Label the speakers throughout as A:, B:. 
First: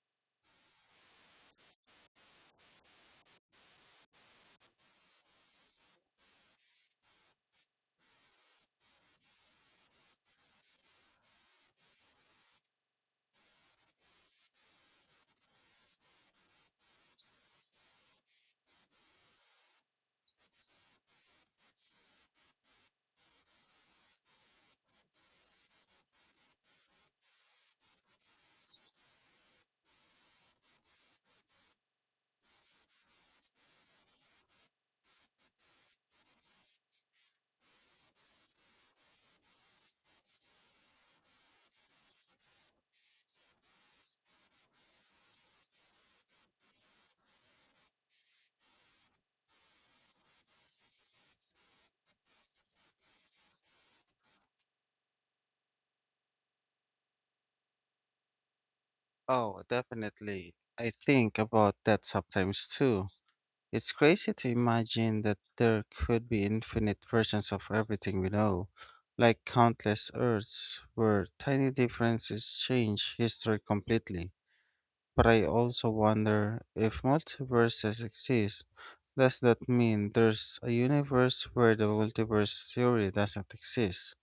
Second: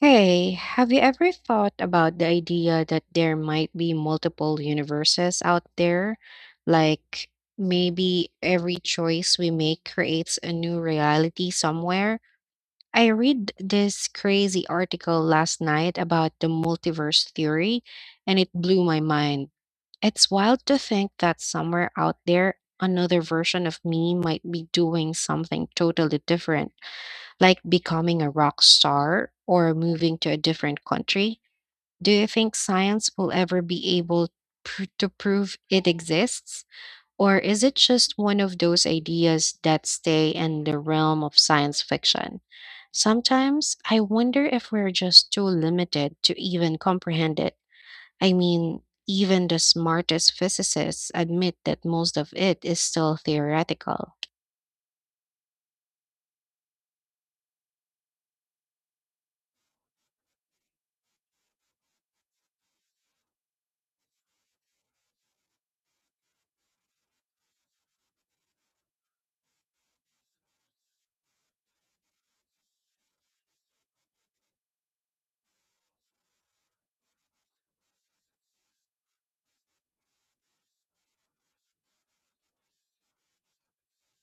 A: Hey, have you ever thought about the idea that there might be multiple universes out there? Like maybe every choice we make creates a new reality somewhere? I read this crazy article last night about the multiverse theory, and it blew my mind. It's wild to think that somewhere out there, another version of me might be doing something totally different like becoming a rock star or moving to a different country? Do you think science will ever be able to prove it exists? Or is it just one of those ideas that stay in the realm of science fiction? Sometimes I wonder if we're just too limited to even comprehend it. I mean, even the smartest physicists admit that most of it is still theoretical.
B: Oh, definitely. I think about that sometimes too. It's crazy to imagine that there could be infinite versions of everything we know, like countless Earths where tiny differences change history completely. But I also wonder if multiverses exist, does that mean there's a universe where the multiverse theory doesn't exist?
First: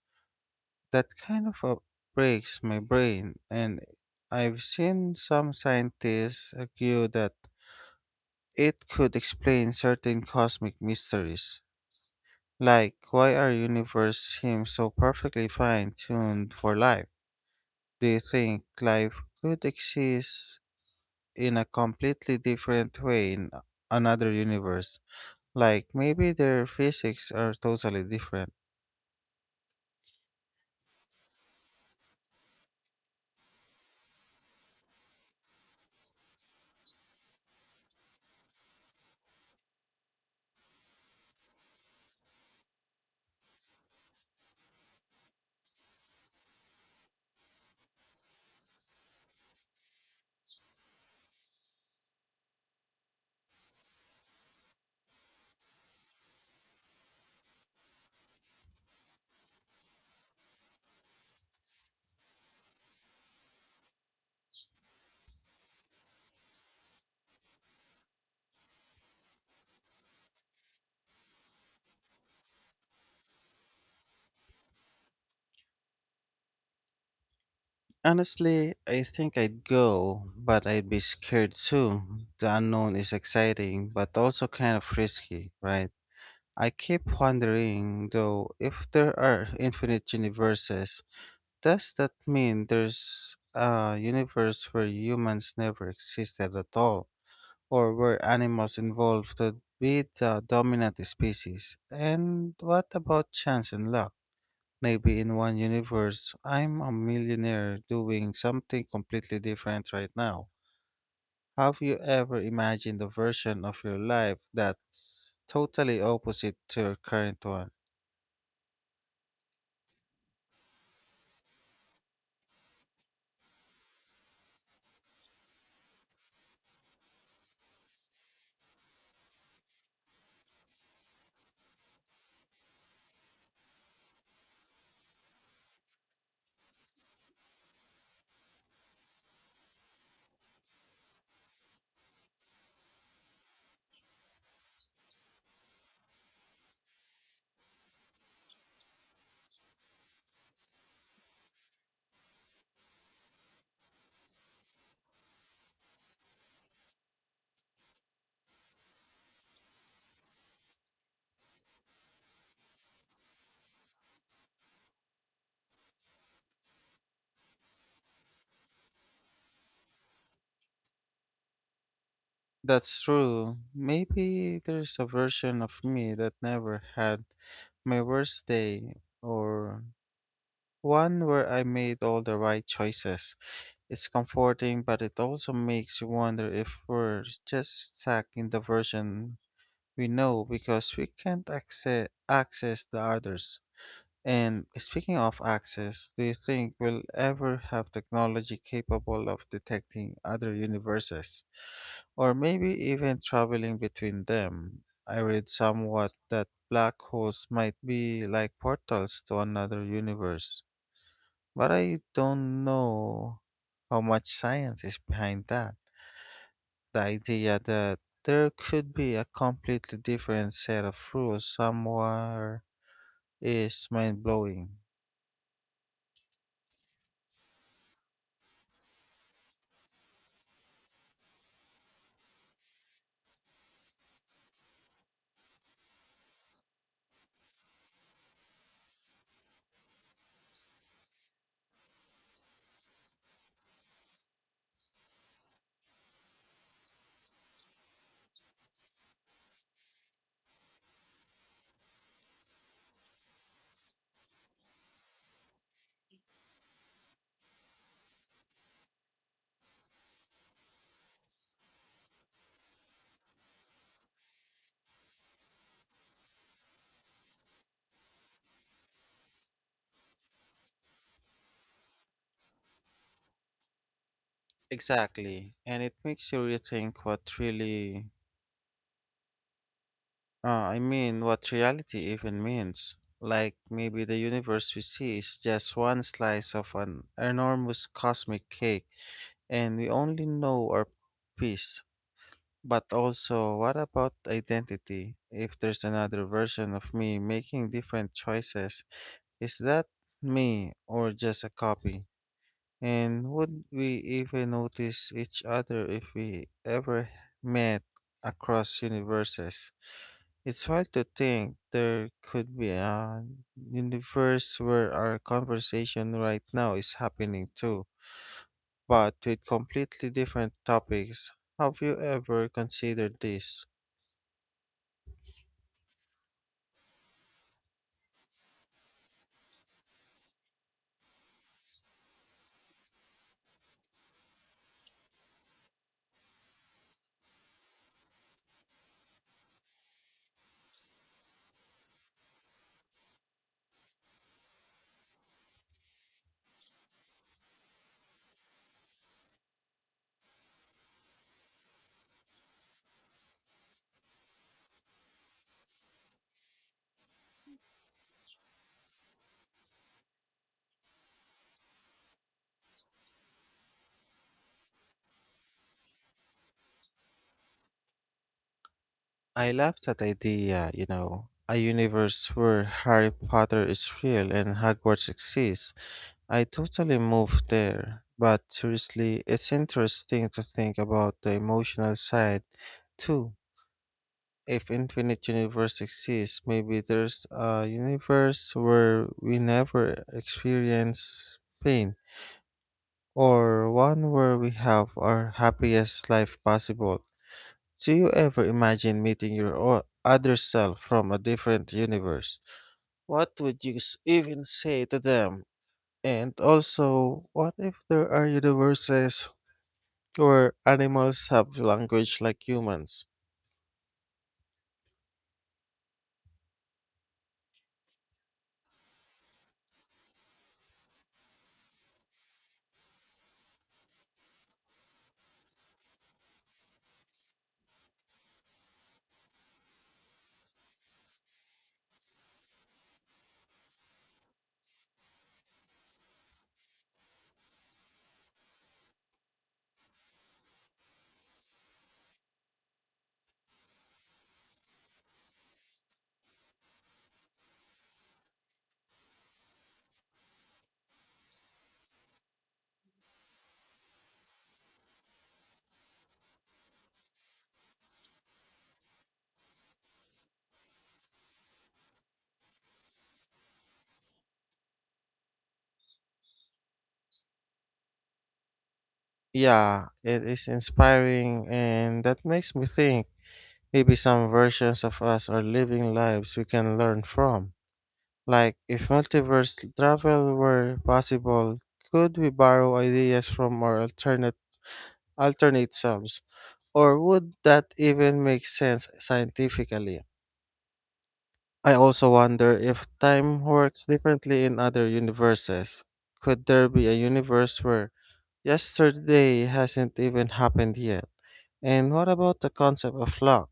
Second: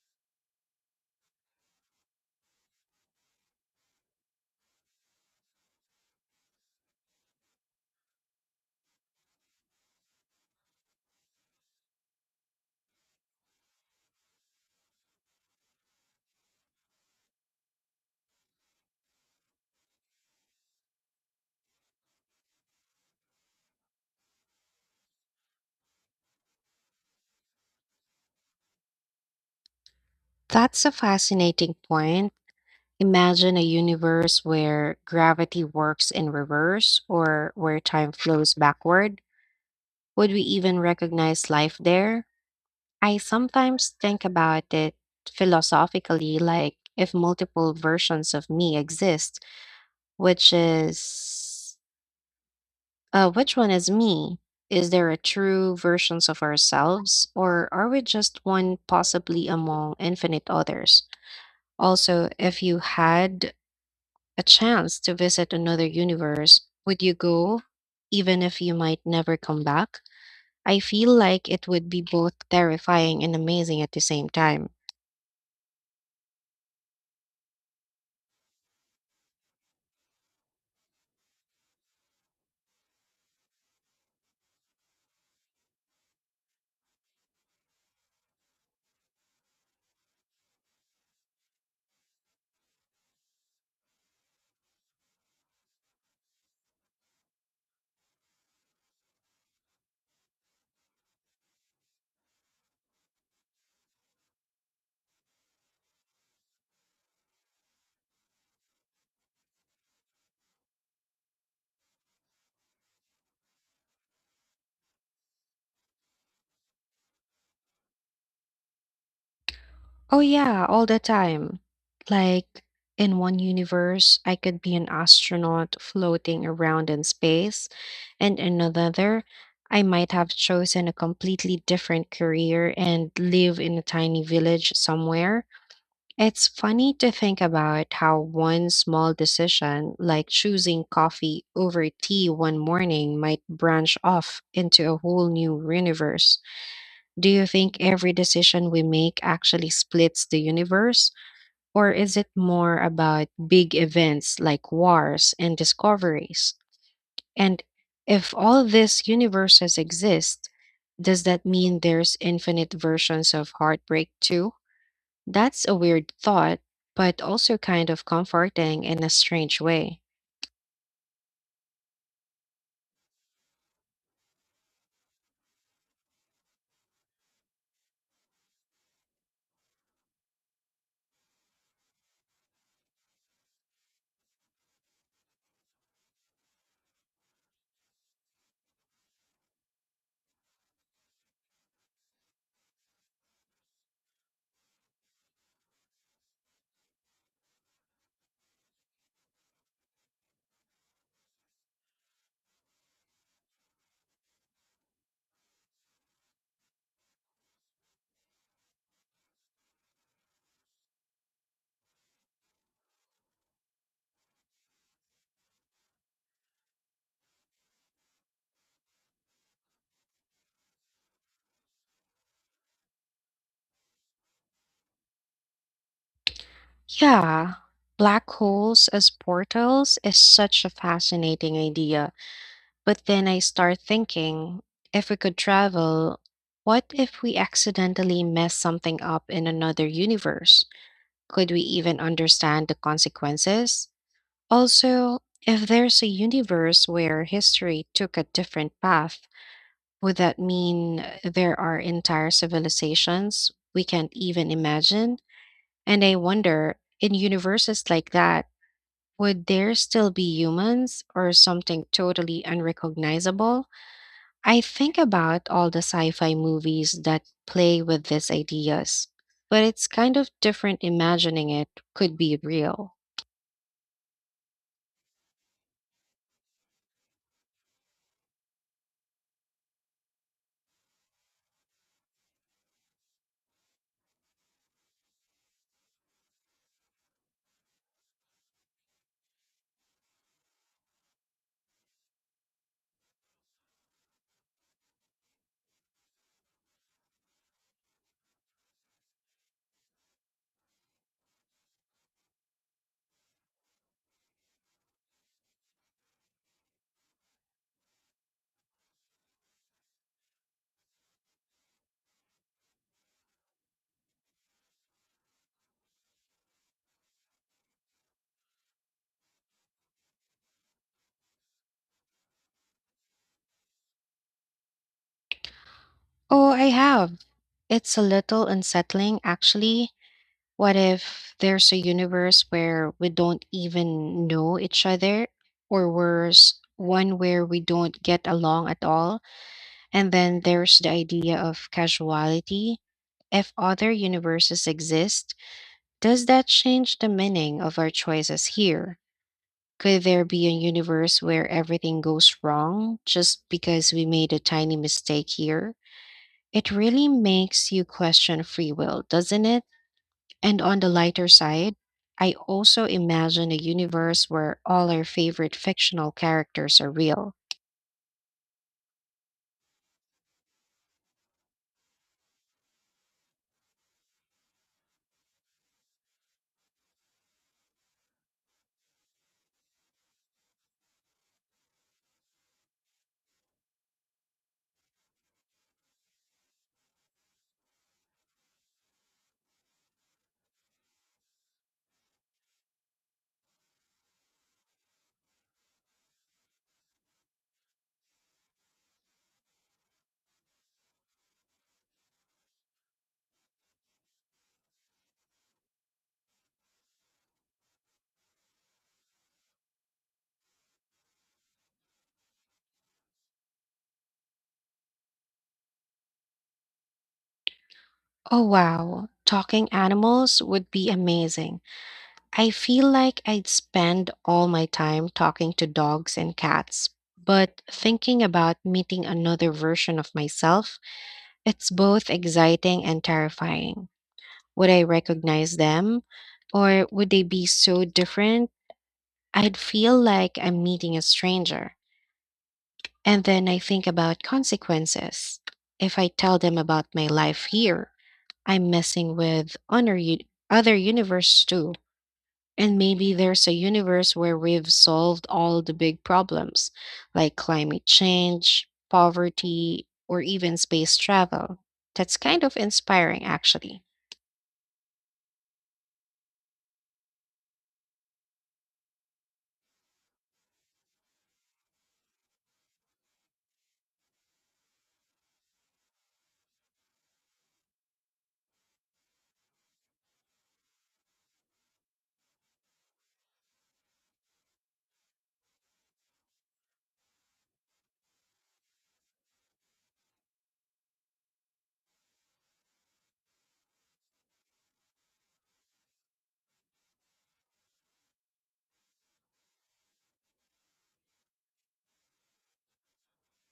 B: That kind of a breaks my brain, and I've seen some scientists argue that it could explain certain cosmic mysteries, like why our universe seems so perfectly fine-tuned for life. Do you think life could exist in a completely different way in another universe? Like maybe their physics are totally different.
A: That's a fascinating point. Imagine a universe where gravity works in reverse or where time flows backward. Would we even recognize life there? I sometimes think about it philosophically, like if multiple versions of me exist, which is which one is me? Is there a true versions of ourselves, or are we just one possibly among infinite others? Also, if you had a chance to visit another universe, would you go even if you might never come back? I feel like it would be both terrifying and amazing at the same time.
B: Honestly, I think I'd go, but I'd be scared too. The unknown is exciting, but also kind of risky, right? I keep wondering, though, if there are infinite universes, does that mean there's a universe where humans never existed at all, or where animals involved would be the dominant species? And what about chance and luck? Maybe in one universe, I'm a millionaire doing something completely different right now. Have you ever imagined a version of your life that's totally opposite to your current one?
A: Oh, yeah, all the time. Like, in one universe, I could be an astronaut floating around in space, and in another, I might have chosen a completely different career and live in a tiny village somewhere. It's funny to think about how one small decision, like choosing coffee over tea one morning, might branch off into a whole new universe. Do you think every decision we make actually splits the universe? Or is it more about big events like wars and discoveries? And if all these universes exist, does that mean there's infinite versions of heartbreak too? That's a weird thought, but also kind of comforting in a strange way.
B: That's true. Maybe there's a version of me that never had my worst day or one where I made all the right choices. It's comforting, but it also makes you wonder if we're just stuck in the version we know because we can't access the others. And speaking of access, do you think we'll ever have technology capable of detecting other universes? Or maybe even traveling between them? I read somewhat that black holes might be like portals to another universe. But I don't know how much science is behind that. The idea that there could be a completely different set of rules somewhere is mind blowing.
A: Yeah, black holes as portals is such a fascinating idea. But then I start thinking, if we could travel, what if we accidentally mess something up in another universe? Could we even understand the consequences? Also, if there's a universe where history took a different path, would that mean there are entire civilizations we can't even imagine? And I wonder, in universes like that, would there still be humans or something totally unrecognizable? I think about all the sci fi movies that play with these ideas, but it's kind of different imagining it could be real.
B: Exactly. And it makes you rethink what reality even means. Like maybe the universe we see is just one slice of an enormous cosmic cake, and we only know our piece. But also, what about identity? If there's another version of me making different choices, is that me or just a copy? And would we even notice each other if we ever met across universes? It's hard to think there could be a universe where our conversation right now is happening too, but with completely different topics. Have you ever considered this?
A: Oh, I have. It's a little unsettling, actually. What if there's a universe where we don't even know each other? Or worse, one where we don't get along at all? And then there's the idea of casuality. If other universes exist, does that change the meaning of our choices here? Could there be a universe where everything goes wrong just because we made a tiny mistake here? It really makes you question free will, doesn't it? And on the lighter side, I also imagine a universe where all our favorite fictional characters are real.
B: I love that idea, you know, a universe where Harry Potter is real and Hogwarts exists. I totally moved there, but seriously, it's interesting to think about the emotional side too. If Infinite Universe exists, maybe there's a universe where we never experience pain, or one where we have our happiest life possible. Do you ever imagine meeting your other self from a different universe? What would you even say to them? And also, what if there are universes where animals have language like humans?
A: Oh wow, talking animals would be amazing. I feel like I'd spend all my time talking to dogs and cats. But thinking about meeting another version of myself, it's both exciting and terrifying. Would I recognize them? Or would they be so different? I'd feel like I'm meeting a stranger. And then I think about consequences. If I tell them about my life here, I'm messing with other universe too. And maybe there's a universe where we've solved all the big problems, like climate change, poverty, or even space travel. That's kind of inspiring, actually.
B: Yeah, it is inspiring, and that makes me think maybe some versions of us are living lives we can learn from. Like, if multiverse travel were possible, could we borrow ideas from our alternate selves? Or would that even make sense scientifically? I also wonder if time works differently in other universes. Could there be a universe where yesterday hasn't even happened yet? And what about the concept of luck?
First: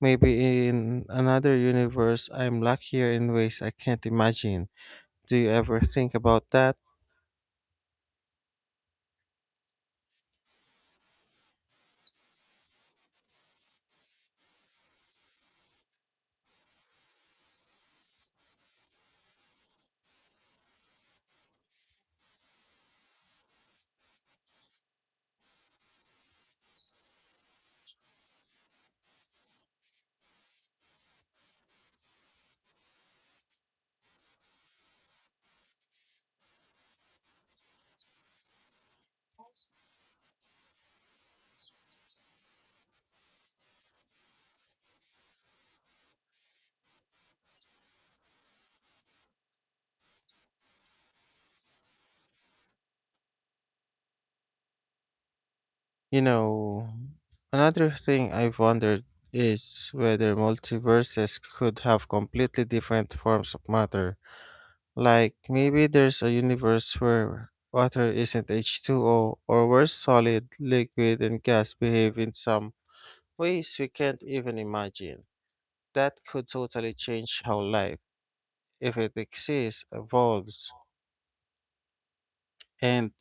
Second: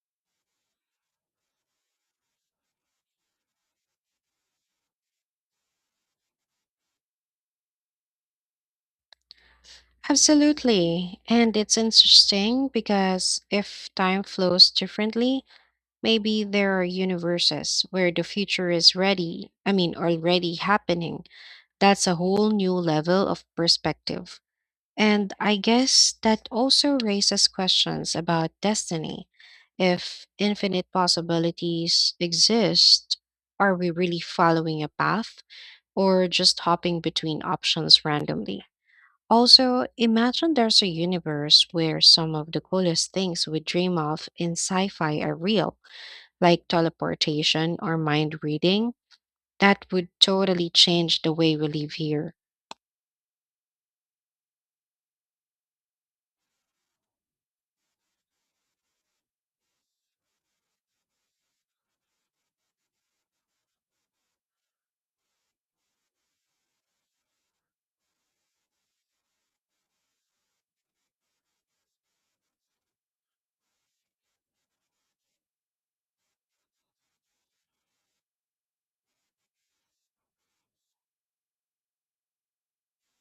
B: Maybe in another universe, I'm luckier in ways I can't imagine. Do you ever think about that?
A: Absolutely. And it's interesting because if time flows differently, maybe there are universes where the future is ready, I mean, already happening. That's a whole new level of perspective. And I guess that also raises questions about destiny. If infinite possibilities exist, are we really following a path or just hopping between options randomly? Also, imagine there's a universe where some of the coolest things we dream of in sci fi are real, like teleportation or mind reading. That would totally change the way we live here.
B: You know, another thing I've wondered is whether multiverses could have completely different forms of matter. Like maybe there's a universe where water isn't H2O, or where solid, liquid, and gas behave in some ways we can't even imagine. That could totally change how life, if it exists, evolves. And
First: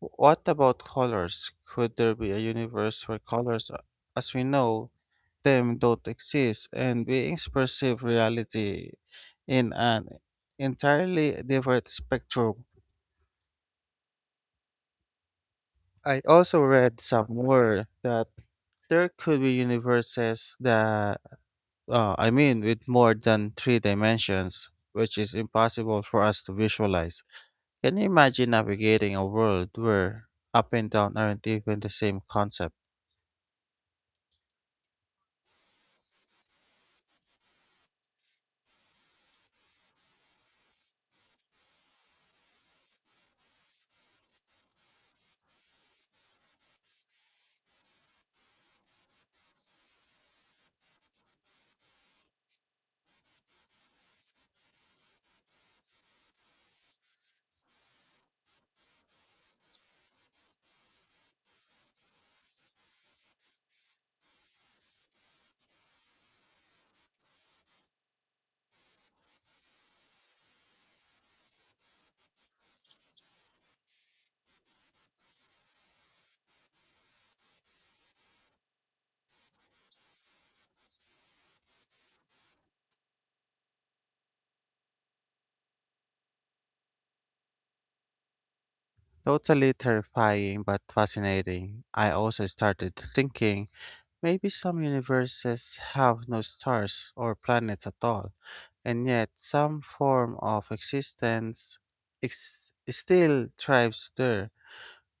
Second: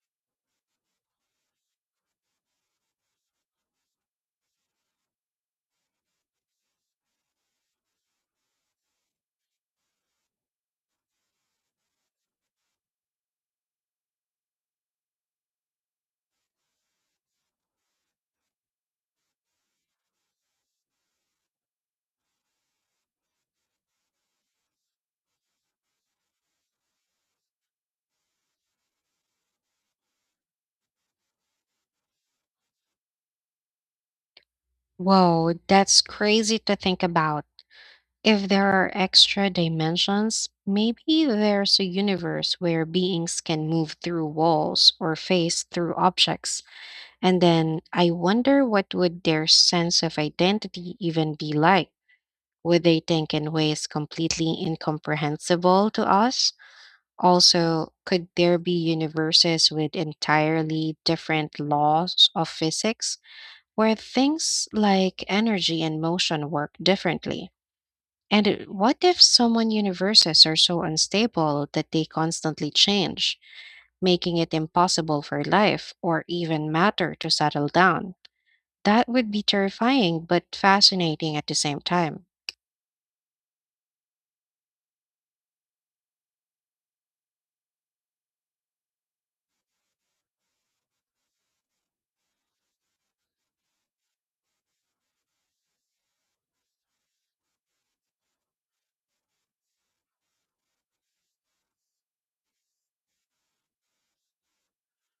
B: what about colors? Could there be a universe where colors, as we know them, don't exist and beings perceive reality in an entirely different spectrum? I also read somewhere that there could be universes with more than three dimensions, which is impossible for us to visualize. Can you imagine navigating a world where up and down aren't even the same concept?
A: Whoa, that's crazy to think about. If there are extra dimensions, maybe there's a universe where beings can move through walls or phase through objects. And then I wonder, what would their sense of identity even be like? Would they think in ways completely incomprehensible to us? Also, could there be universes with entirely different laws of physics where things like energy and motion work differently? And what if someone universes are so unstable that they constantly change, making it impossible for life or even matter to settle down? That would be terrifying but fascinating at the same time.
B: Totally terrifying but fascinating. I also started thinking maybe some universes have no stars or planets at all and yet some form of existence still thrives there.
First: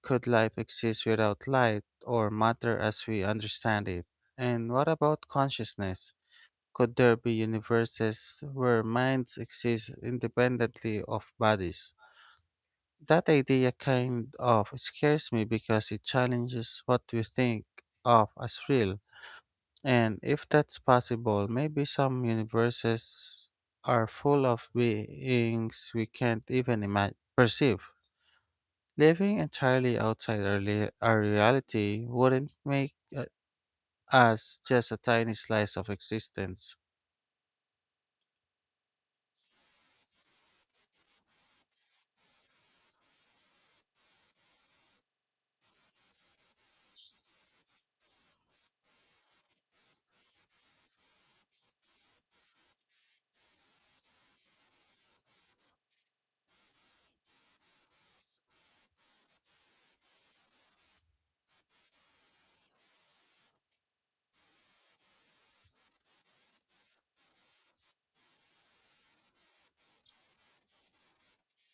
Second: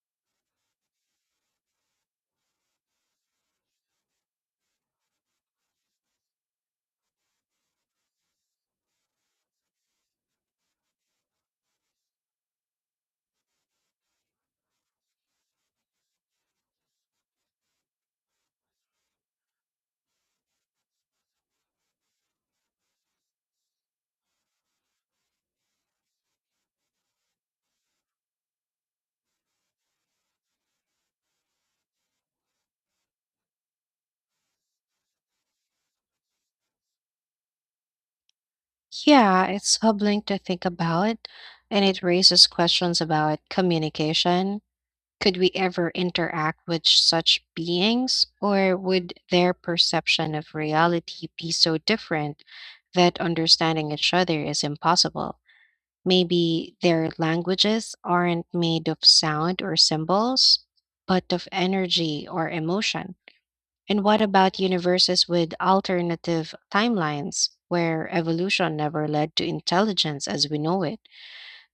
B: Could life exist without light or matter as we understand it? And what about consciousness? Could there be universes where minds exist independently of bodies? That idea kind of scares me because it challenges what we think of as real. And if that's possible, maybe some universes are full of beings we can't even imagine perceive. Living entirely outside our reality wouldn't make us just a tiny slice of existence.
A: Yeah, it's humbling to think about, and it raises questions about communication. Could we ever interact with such beings, or would their perception of reality be so different that understanding each other is impossible? Maybe their languages aren't made of sound or symbols, but of energy or emotion. And what about universes with alternative timelines where evolution never led to intelligence as we know it?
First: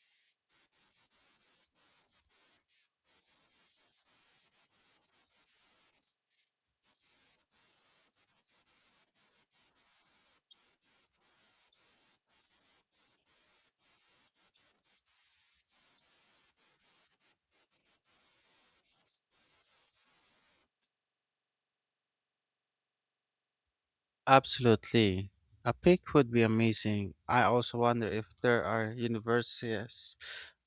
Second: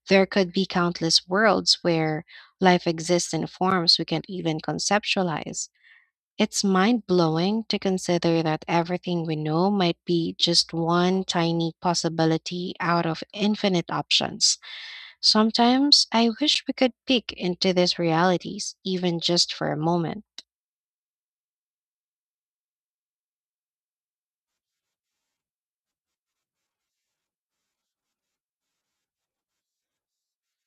A: There could be countless worlds where life exists in forms we can't even conceptualize. It's mind blowing to consider that everything we know might be just one tiny possibility out of infinite options. Sometimes I wish we could peek into these realities, even just for a moment.
B: Absolutely. A peak would be amazing. I also wonder if there are universes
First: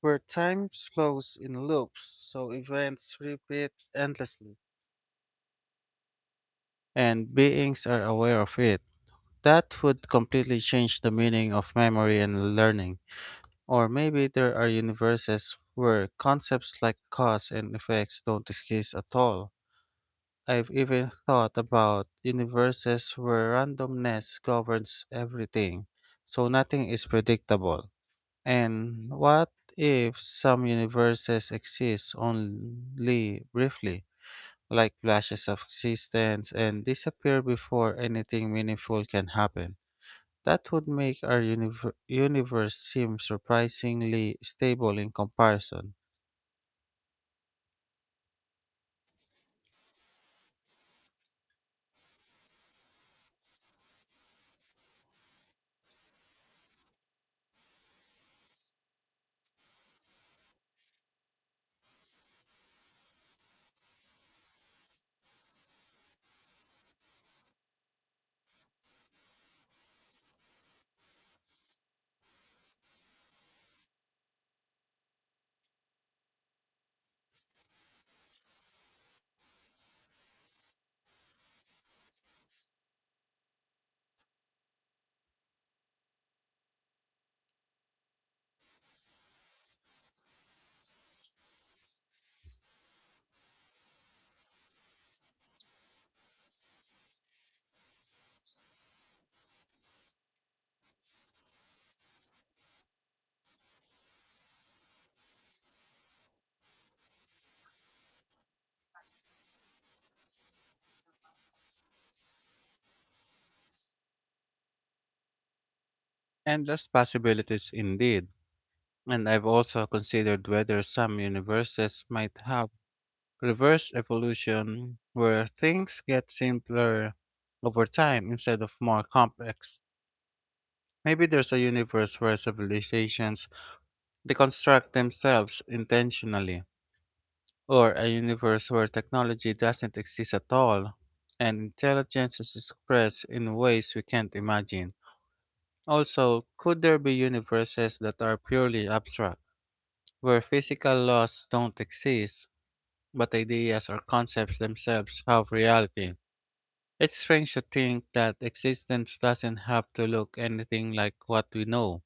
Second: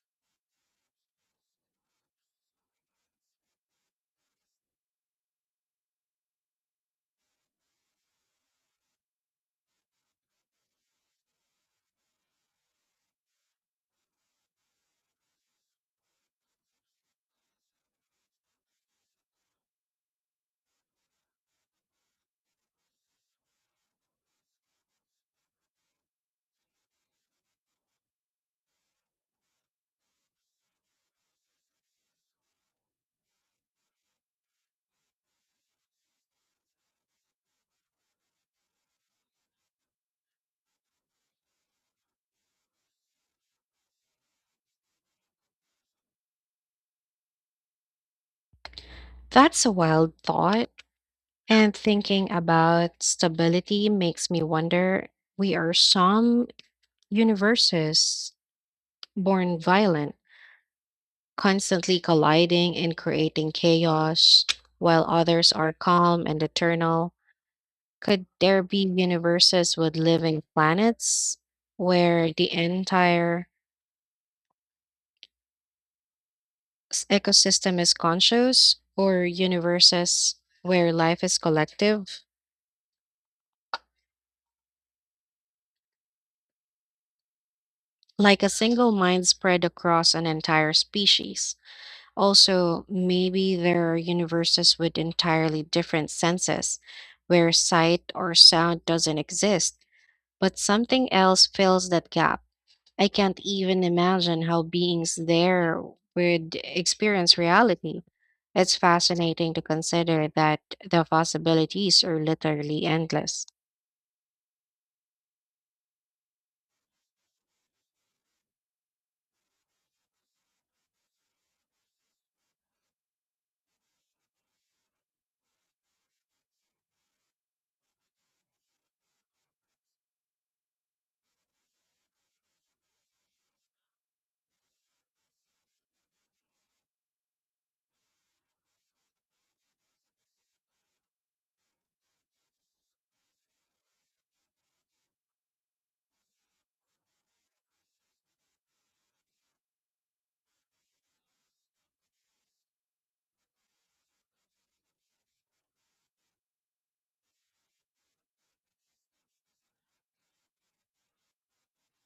B: where time flows in loops, so events repeat endlessly, and beings are aware of it. That would completely change the meaning of memory and learning. Or maybe there are universes where concepts like cause and effects don't exist at all. I've even thought about universes where randomness governs everything, so nothing is predictable. And what if some universes exist only briefly, like flashes of existence, and disappear before anything meaningful can happen? That would make our universe seem surprisingly stable in comparison.
A: That's a wild thought, and thinking about stability makes me wonder, we are some universes born violent, constantly colliding and creating chaos, while others are calm and eternal? Could there be universes with living planets where the entire ecosystem is conscious, or universes where life is collective, like a single mind spread across an entire species? Also, maybe there are universes with entirely different senses where sight or sound doesn't exist, but something else fills that gap. I can't even imagine how beings there would experience reality. It's fascinating to consider that the possibilities are literally endless.
B: Endless possibilities indeed. And I've also considered whether some universes might have reverse evolution where things get simpler over time instead of more complex. Maybe there's a universe where civilizations deconstruct themselves intentionally, or a universe where technology doesn't exist at all and intelligence is expressed in ways we can't imagine. Also, could there be universes that are purely abstract, where physical laws don't exist, but ideas or concepts themselves have reality? It's strange to think that existence doesn't have to look anything like what we know.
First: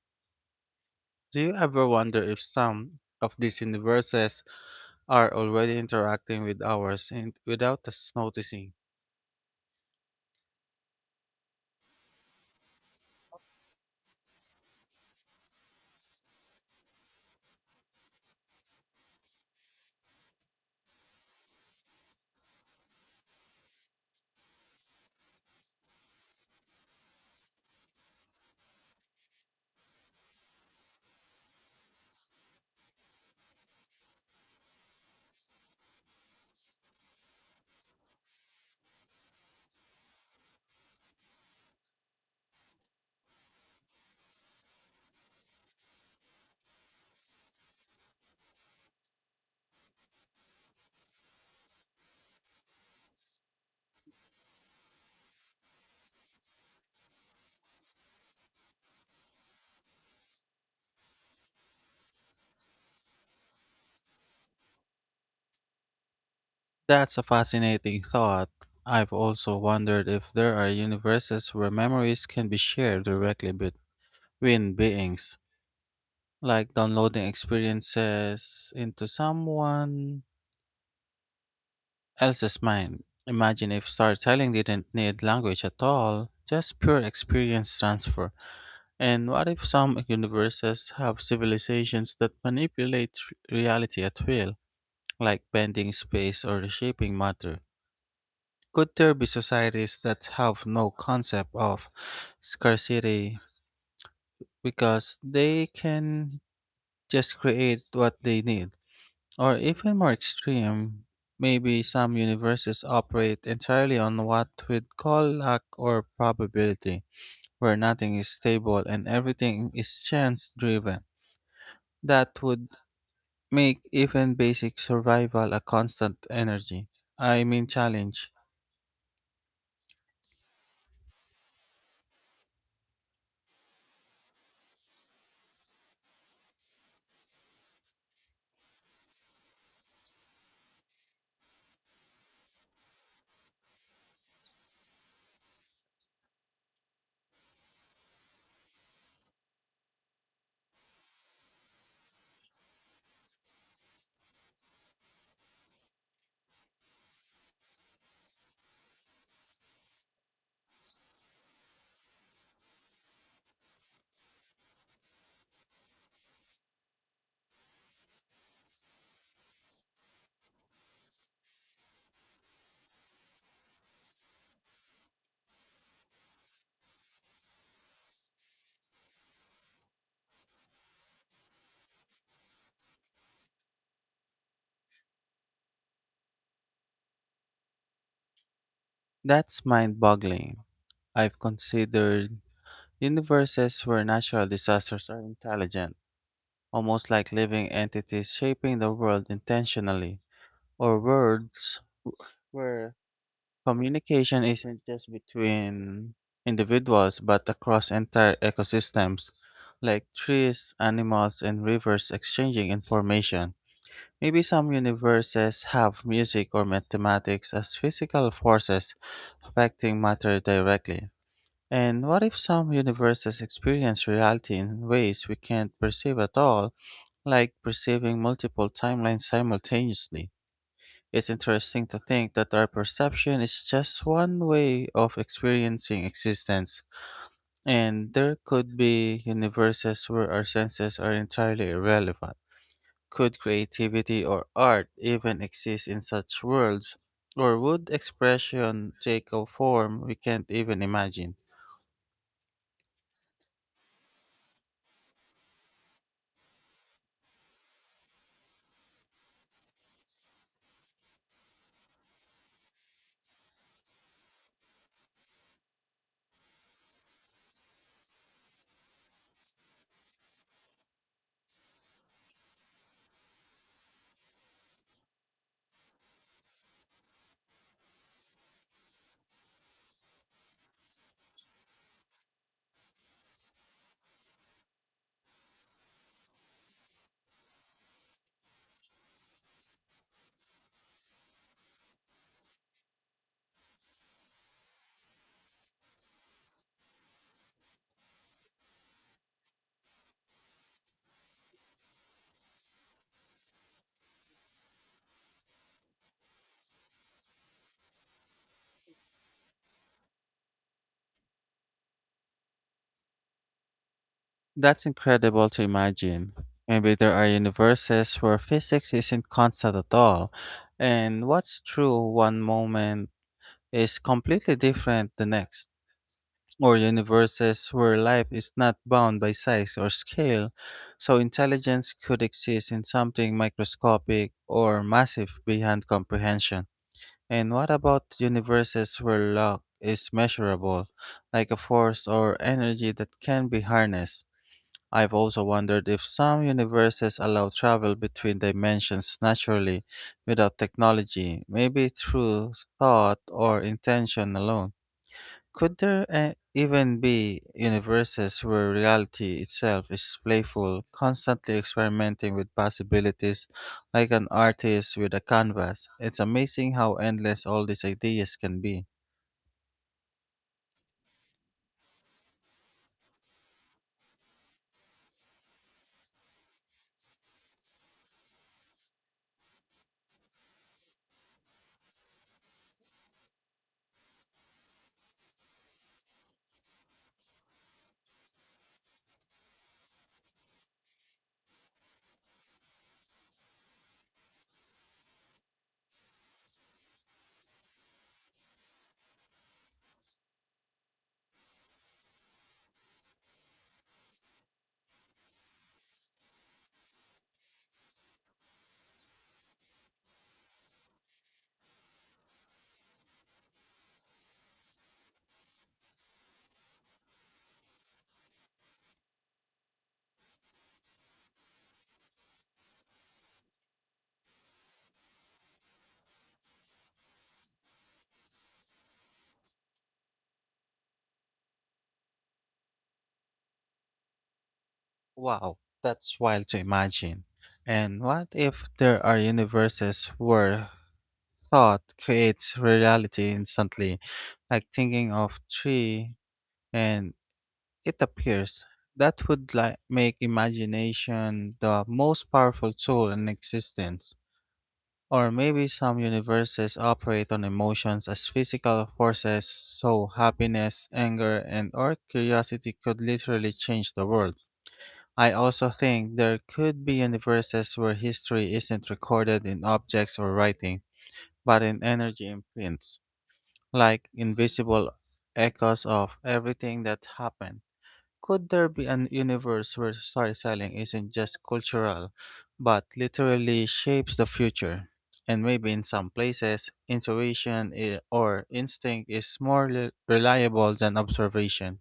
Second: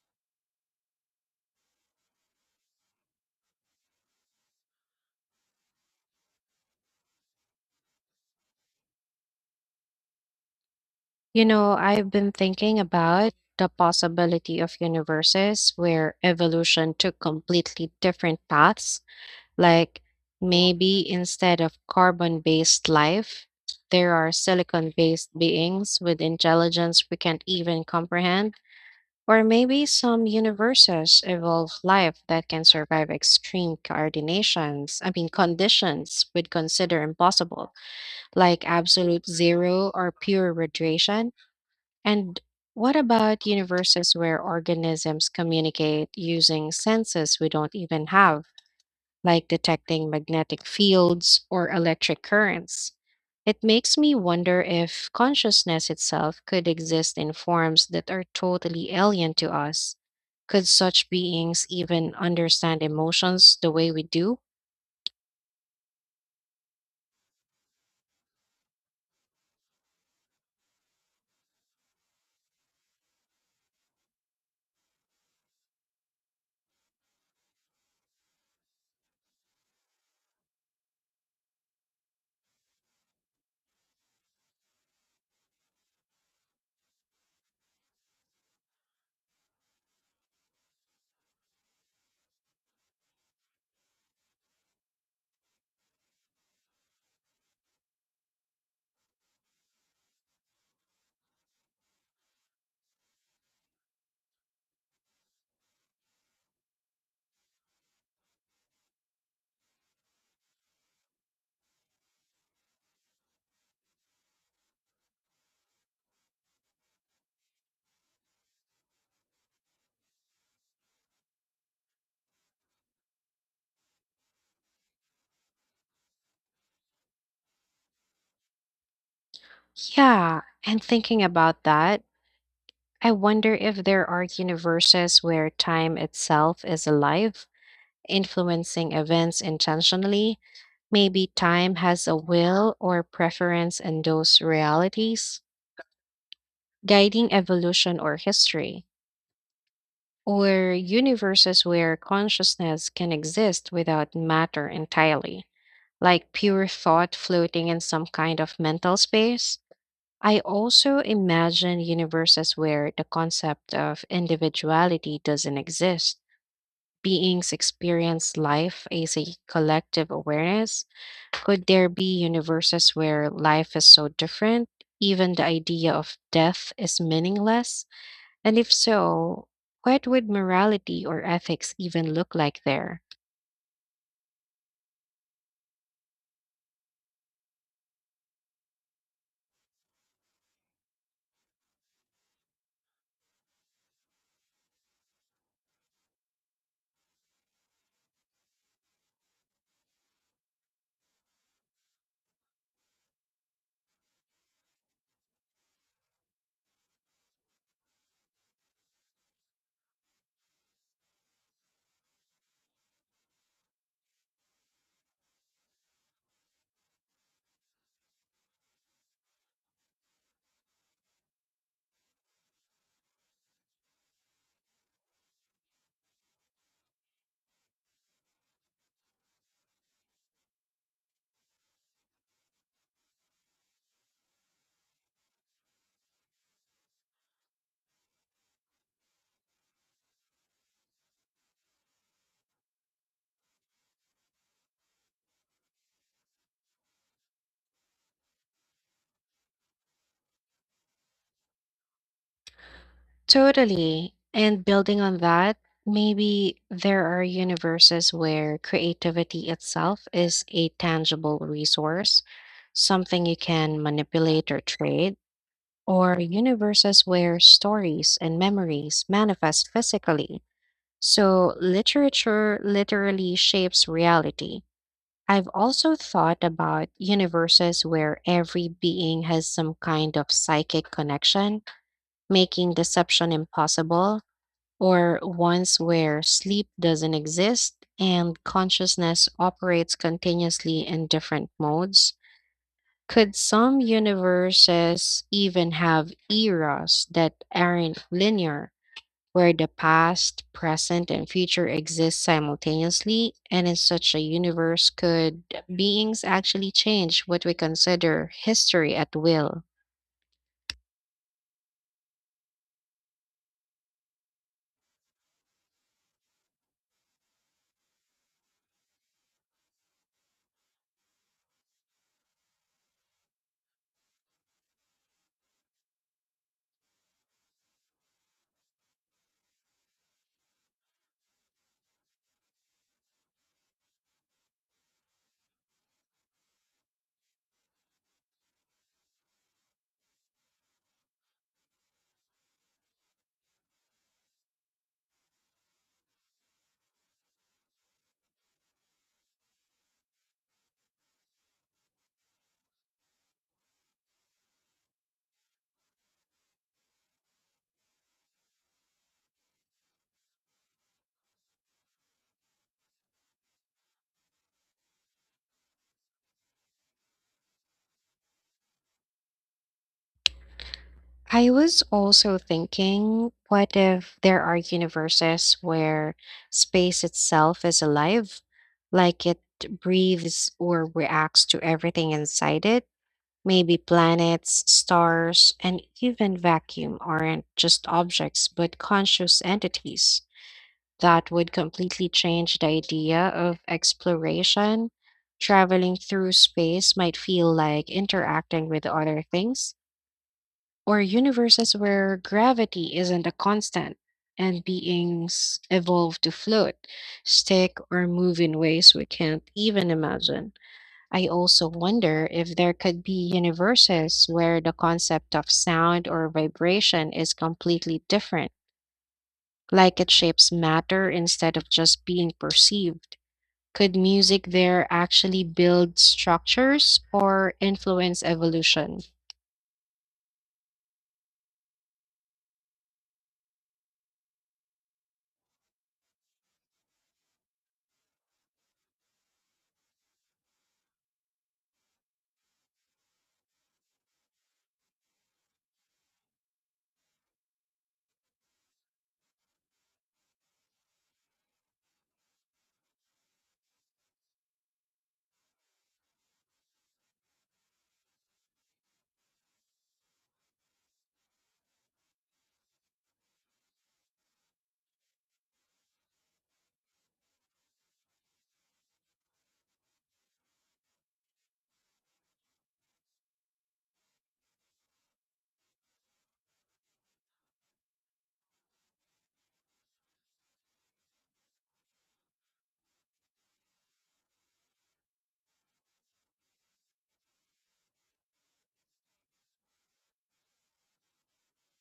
B: Do you ever wonder if some of these universes are already interacting with ours and without us noticing?
A: You know, I've been thinking about the possibility of universes where evolution took completely different paths, like maybe instead of carbon based life, there are silicon based beings with intelligence we can't even comprehend. Or maybe some universes evolve life that can survive extreme coordinations, I mean conditions we'd consider impossible, like absolute zero or pure radiation. And what about universes where organisms communicate using senses we don't even have, like detecting magnetic fields or electric currents? It makes me wonder if consciousness itself could exist in forms that are totally alien to us. Could such beings even understand emotions the way we do?
B: That's a fascinating thought. I've also wondered if there are universes where memories can be shared directly between beings, like downloading experiences into someone else's mind. Imagine if storytelling didn't need language at all, just pure experience transfer. And what if some universes have civilizations that manipulate reality at will, like bending space or reshaping matter? Could there be societies that have no concept of scarcity because they can just create what they need? Or even more extreme, maybe some universes operate entirely on what we'd call luck or probability, where nothing is stable and everything is chance driven. That would make even basic survival a constant challenge.
A: Yeah, and thinking about that, I wonder if there are universes where time itself is alive, influencing events intentionally. Maybe time has a will or preference in those realities, guiding evolution or history, or universes where consciousness can exist without matter entirely, like pure thought floating in some kind of mental space. I also imagine universes where the concept of individuality doesn't exist, beings experience life as a collective awareness? Could there be universes where life is so different, even the idea of death is meaningless? And if so, what would morality or ethics even look like there?
B: That's mind boggling. I've considered universes where natural disasters are intelligent, almost like living entities shaping the world intentionally, or worlds where communication isn't just between individuals but across entire ecosystems, like trees, animals, and rivers exchanging information. Maybe some universes have music or mathematics as physical forces affecting matter directly, and what if some universes experience reality in ways we can't perceive at all, like perceiving multiple timelines simultaneously? It's interesting to think that our perception is just one way of experiencing existence, and there could be universes where our senses are entirely irrelevant. Could creativity or art even exist in such worlds, or would expression take a form we can't even imagine?
A: Totally. And building on that, maybe there are universes where creativity itself is a tangible resource, something you can manipulate or trade, or universes where stories and memories manifest physically. So, literature literally shapes reality. I've also thought about universes where every being has some kind of psychic connection, making deception impossible, or ones where sleep doesn't exist and consciousness operates continuously in different modes. Could some universes even have eras that aren't linear, where the past, present, and future exist simultaneously? And in such a universe, could beings actually change what we consider history at will?
B: That's incredible to imagine. Maybe there are universes where physics isn't constant at all, and what's true one moment is completely different the next, or universes where life is not bound by size or scale, so intelligence could exist in something microscopic or massive beyond comprehension. And what about universes where luck is measurable, like a force or energy that can be harnessed? I've also wondered if some universes allow travel between dimensions naturally without technology, maybe through thought or intention alone. Could there even be universes where reality itself is playful, constantly experimenting with possibilities like an artist with a canvas? It's amazing how endless all these ideas can be.
A: I was also thinking, what if there are universes where space itself is alive, like it breathes or reacts to everything inside it? Maybe planets, stars, and even vacuum aren't just objects but conscious entities. That would completely change the idea of exploration. Traveling through space might feel like interacting with other things, or universes where gravity isn't a constant and beings evolve to float, stick, or move in ways we can't even imagine. I also wonder if there could be universes where the concept of sound or vibration is completely different, like it shapes matter instead of just being perceived. Could music there actually build structures or influence evolution?
B: Wow, that's wild to imagine. And what if there are universes where thought creates reality instantly, like thinking of tree and it appears. That would like make imagination the most powerful tool in existence. Or maybe some universes operate on emotions as physical forces, so happiness, anger, and or curiosity could literally change the world. I also think there could be universes where history isn't recorded in objects or writing, but in energy imprints like invisible echoes of everything that happened. Could there be an universe where storytelling isn't just cultural, but literally shapes the future? And maybe in some places, intuition or instinct is more reliable than observation.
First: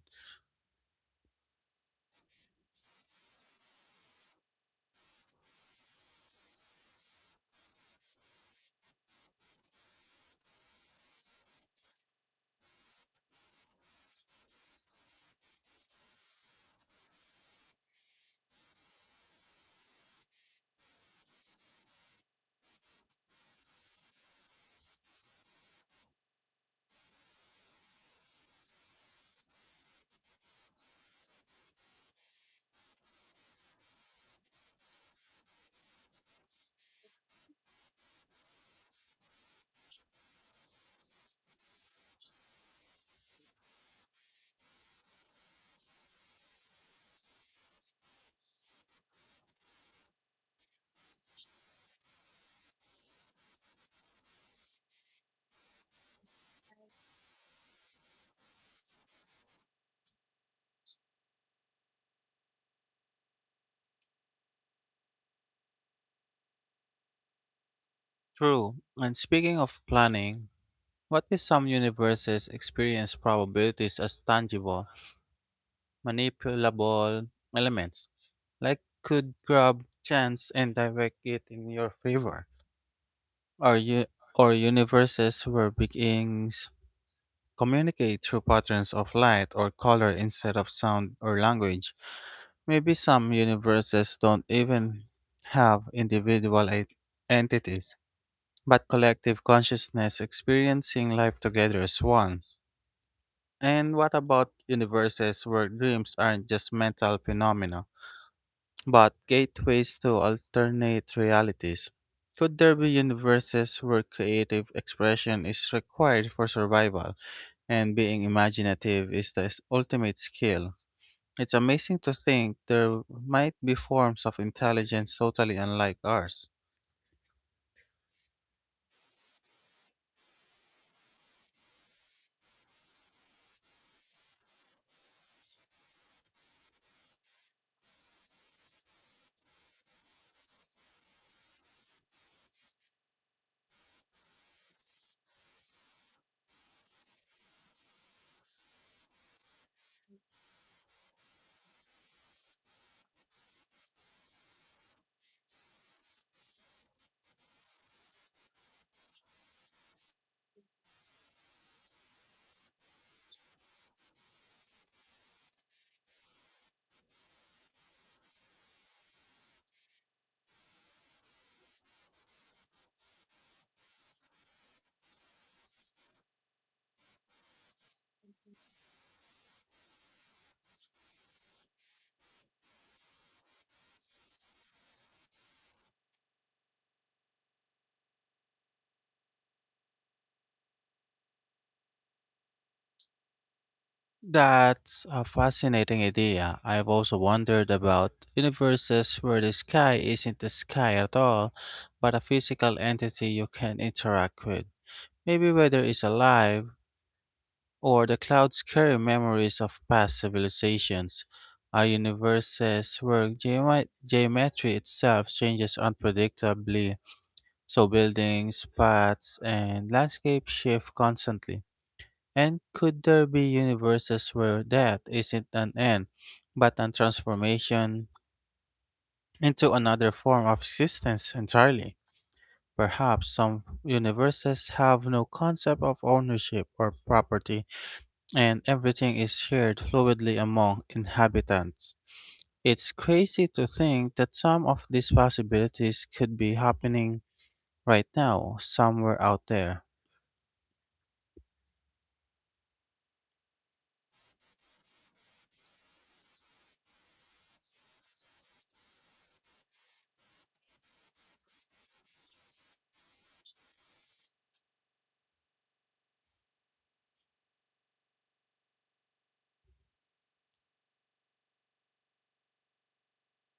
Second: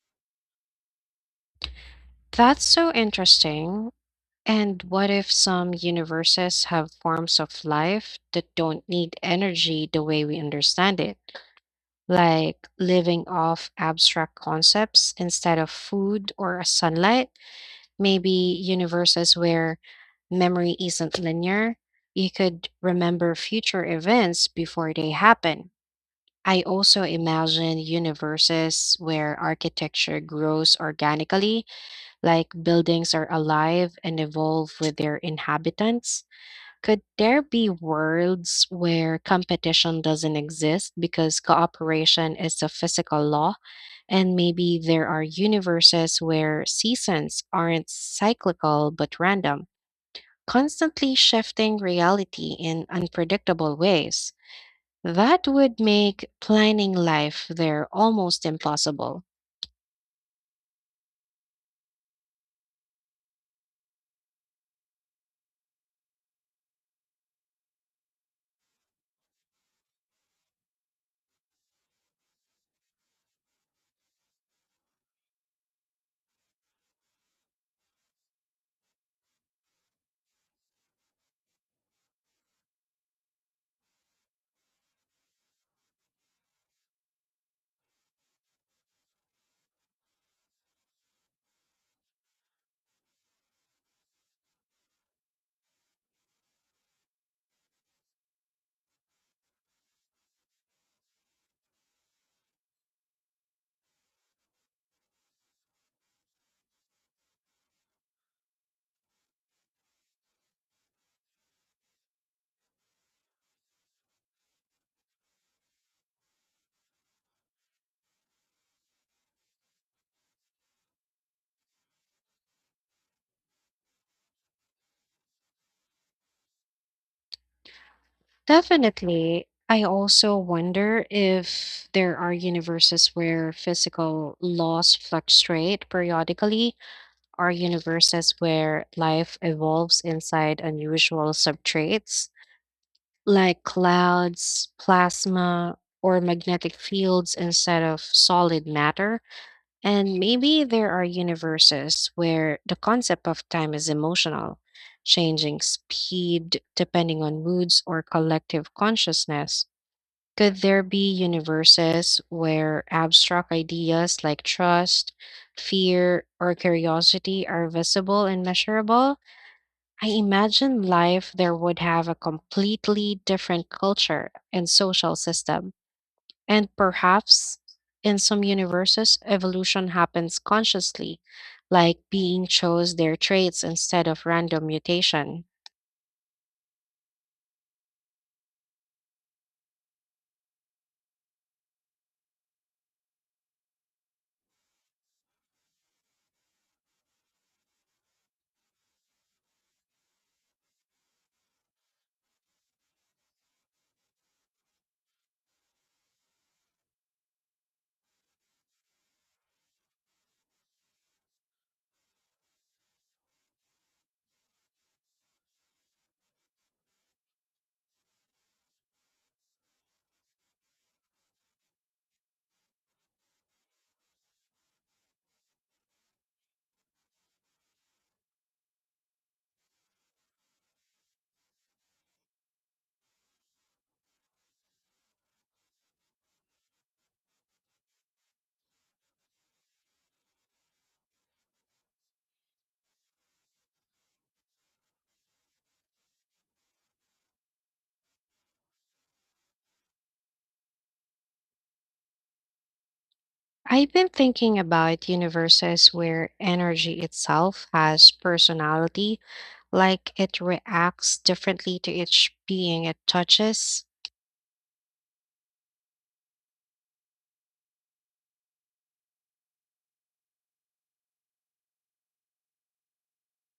A: That's so interesting. And what if some universes have forms of life that don't need energy the way we understand it, like living off abstract concepts instead of food or sunlight? Maybe universes where memory isn't linear. You could remember future events before they happen. I also imagine universes where architecture grows organically, like buildings are alive and evolve with their inhabitants. Could there be worlds where competition doesn't exist because cooperation is a physical law? And maybe there are universes where seasons aren't cyclical but random, constantly shifting reality in unpredictable ways. That would make planning life there almost impossible.
B: True. And speaking of planning, what if some universes experience probabilities as tangible, manipulable elements, like could grab chance and direct it in your favor. Our u- or universes where beings communicate through patterns of light or color instead of sound or language. Maybe some universes don't even have individual entities, but collective consciousness experiencing life together as one. And what about universes where dreams aren't just mental phenomena? But gateways to alternate realities. Could there be universes where creative expression is required for survival and being imaginative is the ultimate skill? It's amazing to think there might be forms of intelligence totally unlike ours.
A: Definitely. I also wonder if there are universes where physical laws fluctuate periodically, or universes where life evolves inside unusual substrates, like clouds, plasma, or magnetic fields instead of solid matter. And maybe there are universes where the concept of time is emotional, changing speed depending on moods or collective consciousness. Could there be universes where abstract ideas like trust, fear, or curiosity are visible and measurable? I imagine life there would have a completely different culture and social system. And perhaps in some universes, evolution happens consciously, like being chose their traits instead of random mutation.
B: That's a fascinating idea. I've also wondered about universes where the sky isn't the sky at all, but a physical entity you can interact with. Maybe weather is alive, or the clouds carry memories of past civilizations, are universes where geometry itself changes unpredictably, so buildings, paths, and landscapes shift constantly. And could there be universes where death isn't an end, but a transformation into another form of existence entirely? Perhaps some universes have no concept of ownership or property and everything is shared fluidly among inhabitants. It's crazy to think that some of these possibilities could be happening right now, somewhere out there.
A: I've been thinking about universes where energy itself has personality, like it reacts differently to each being it touches.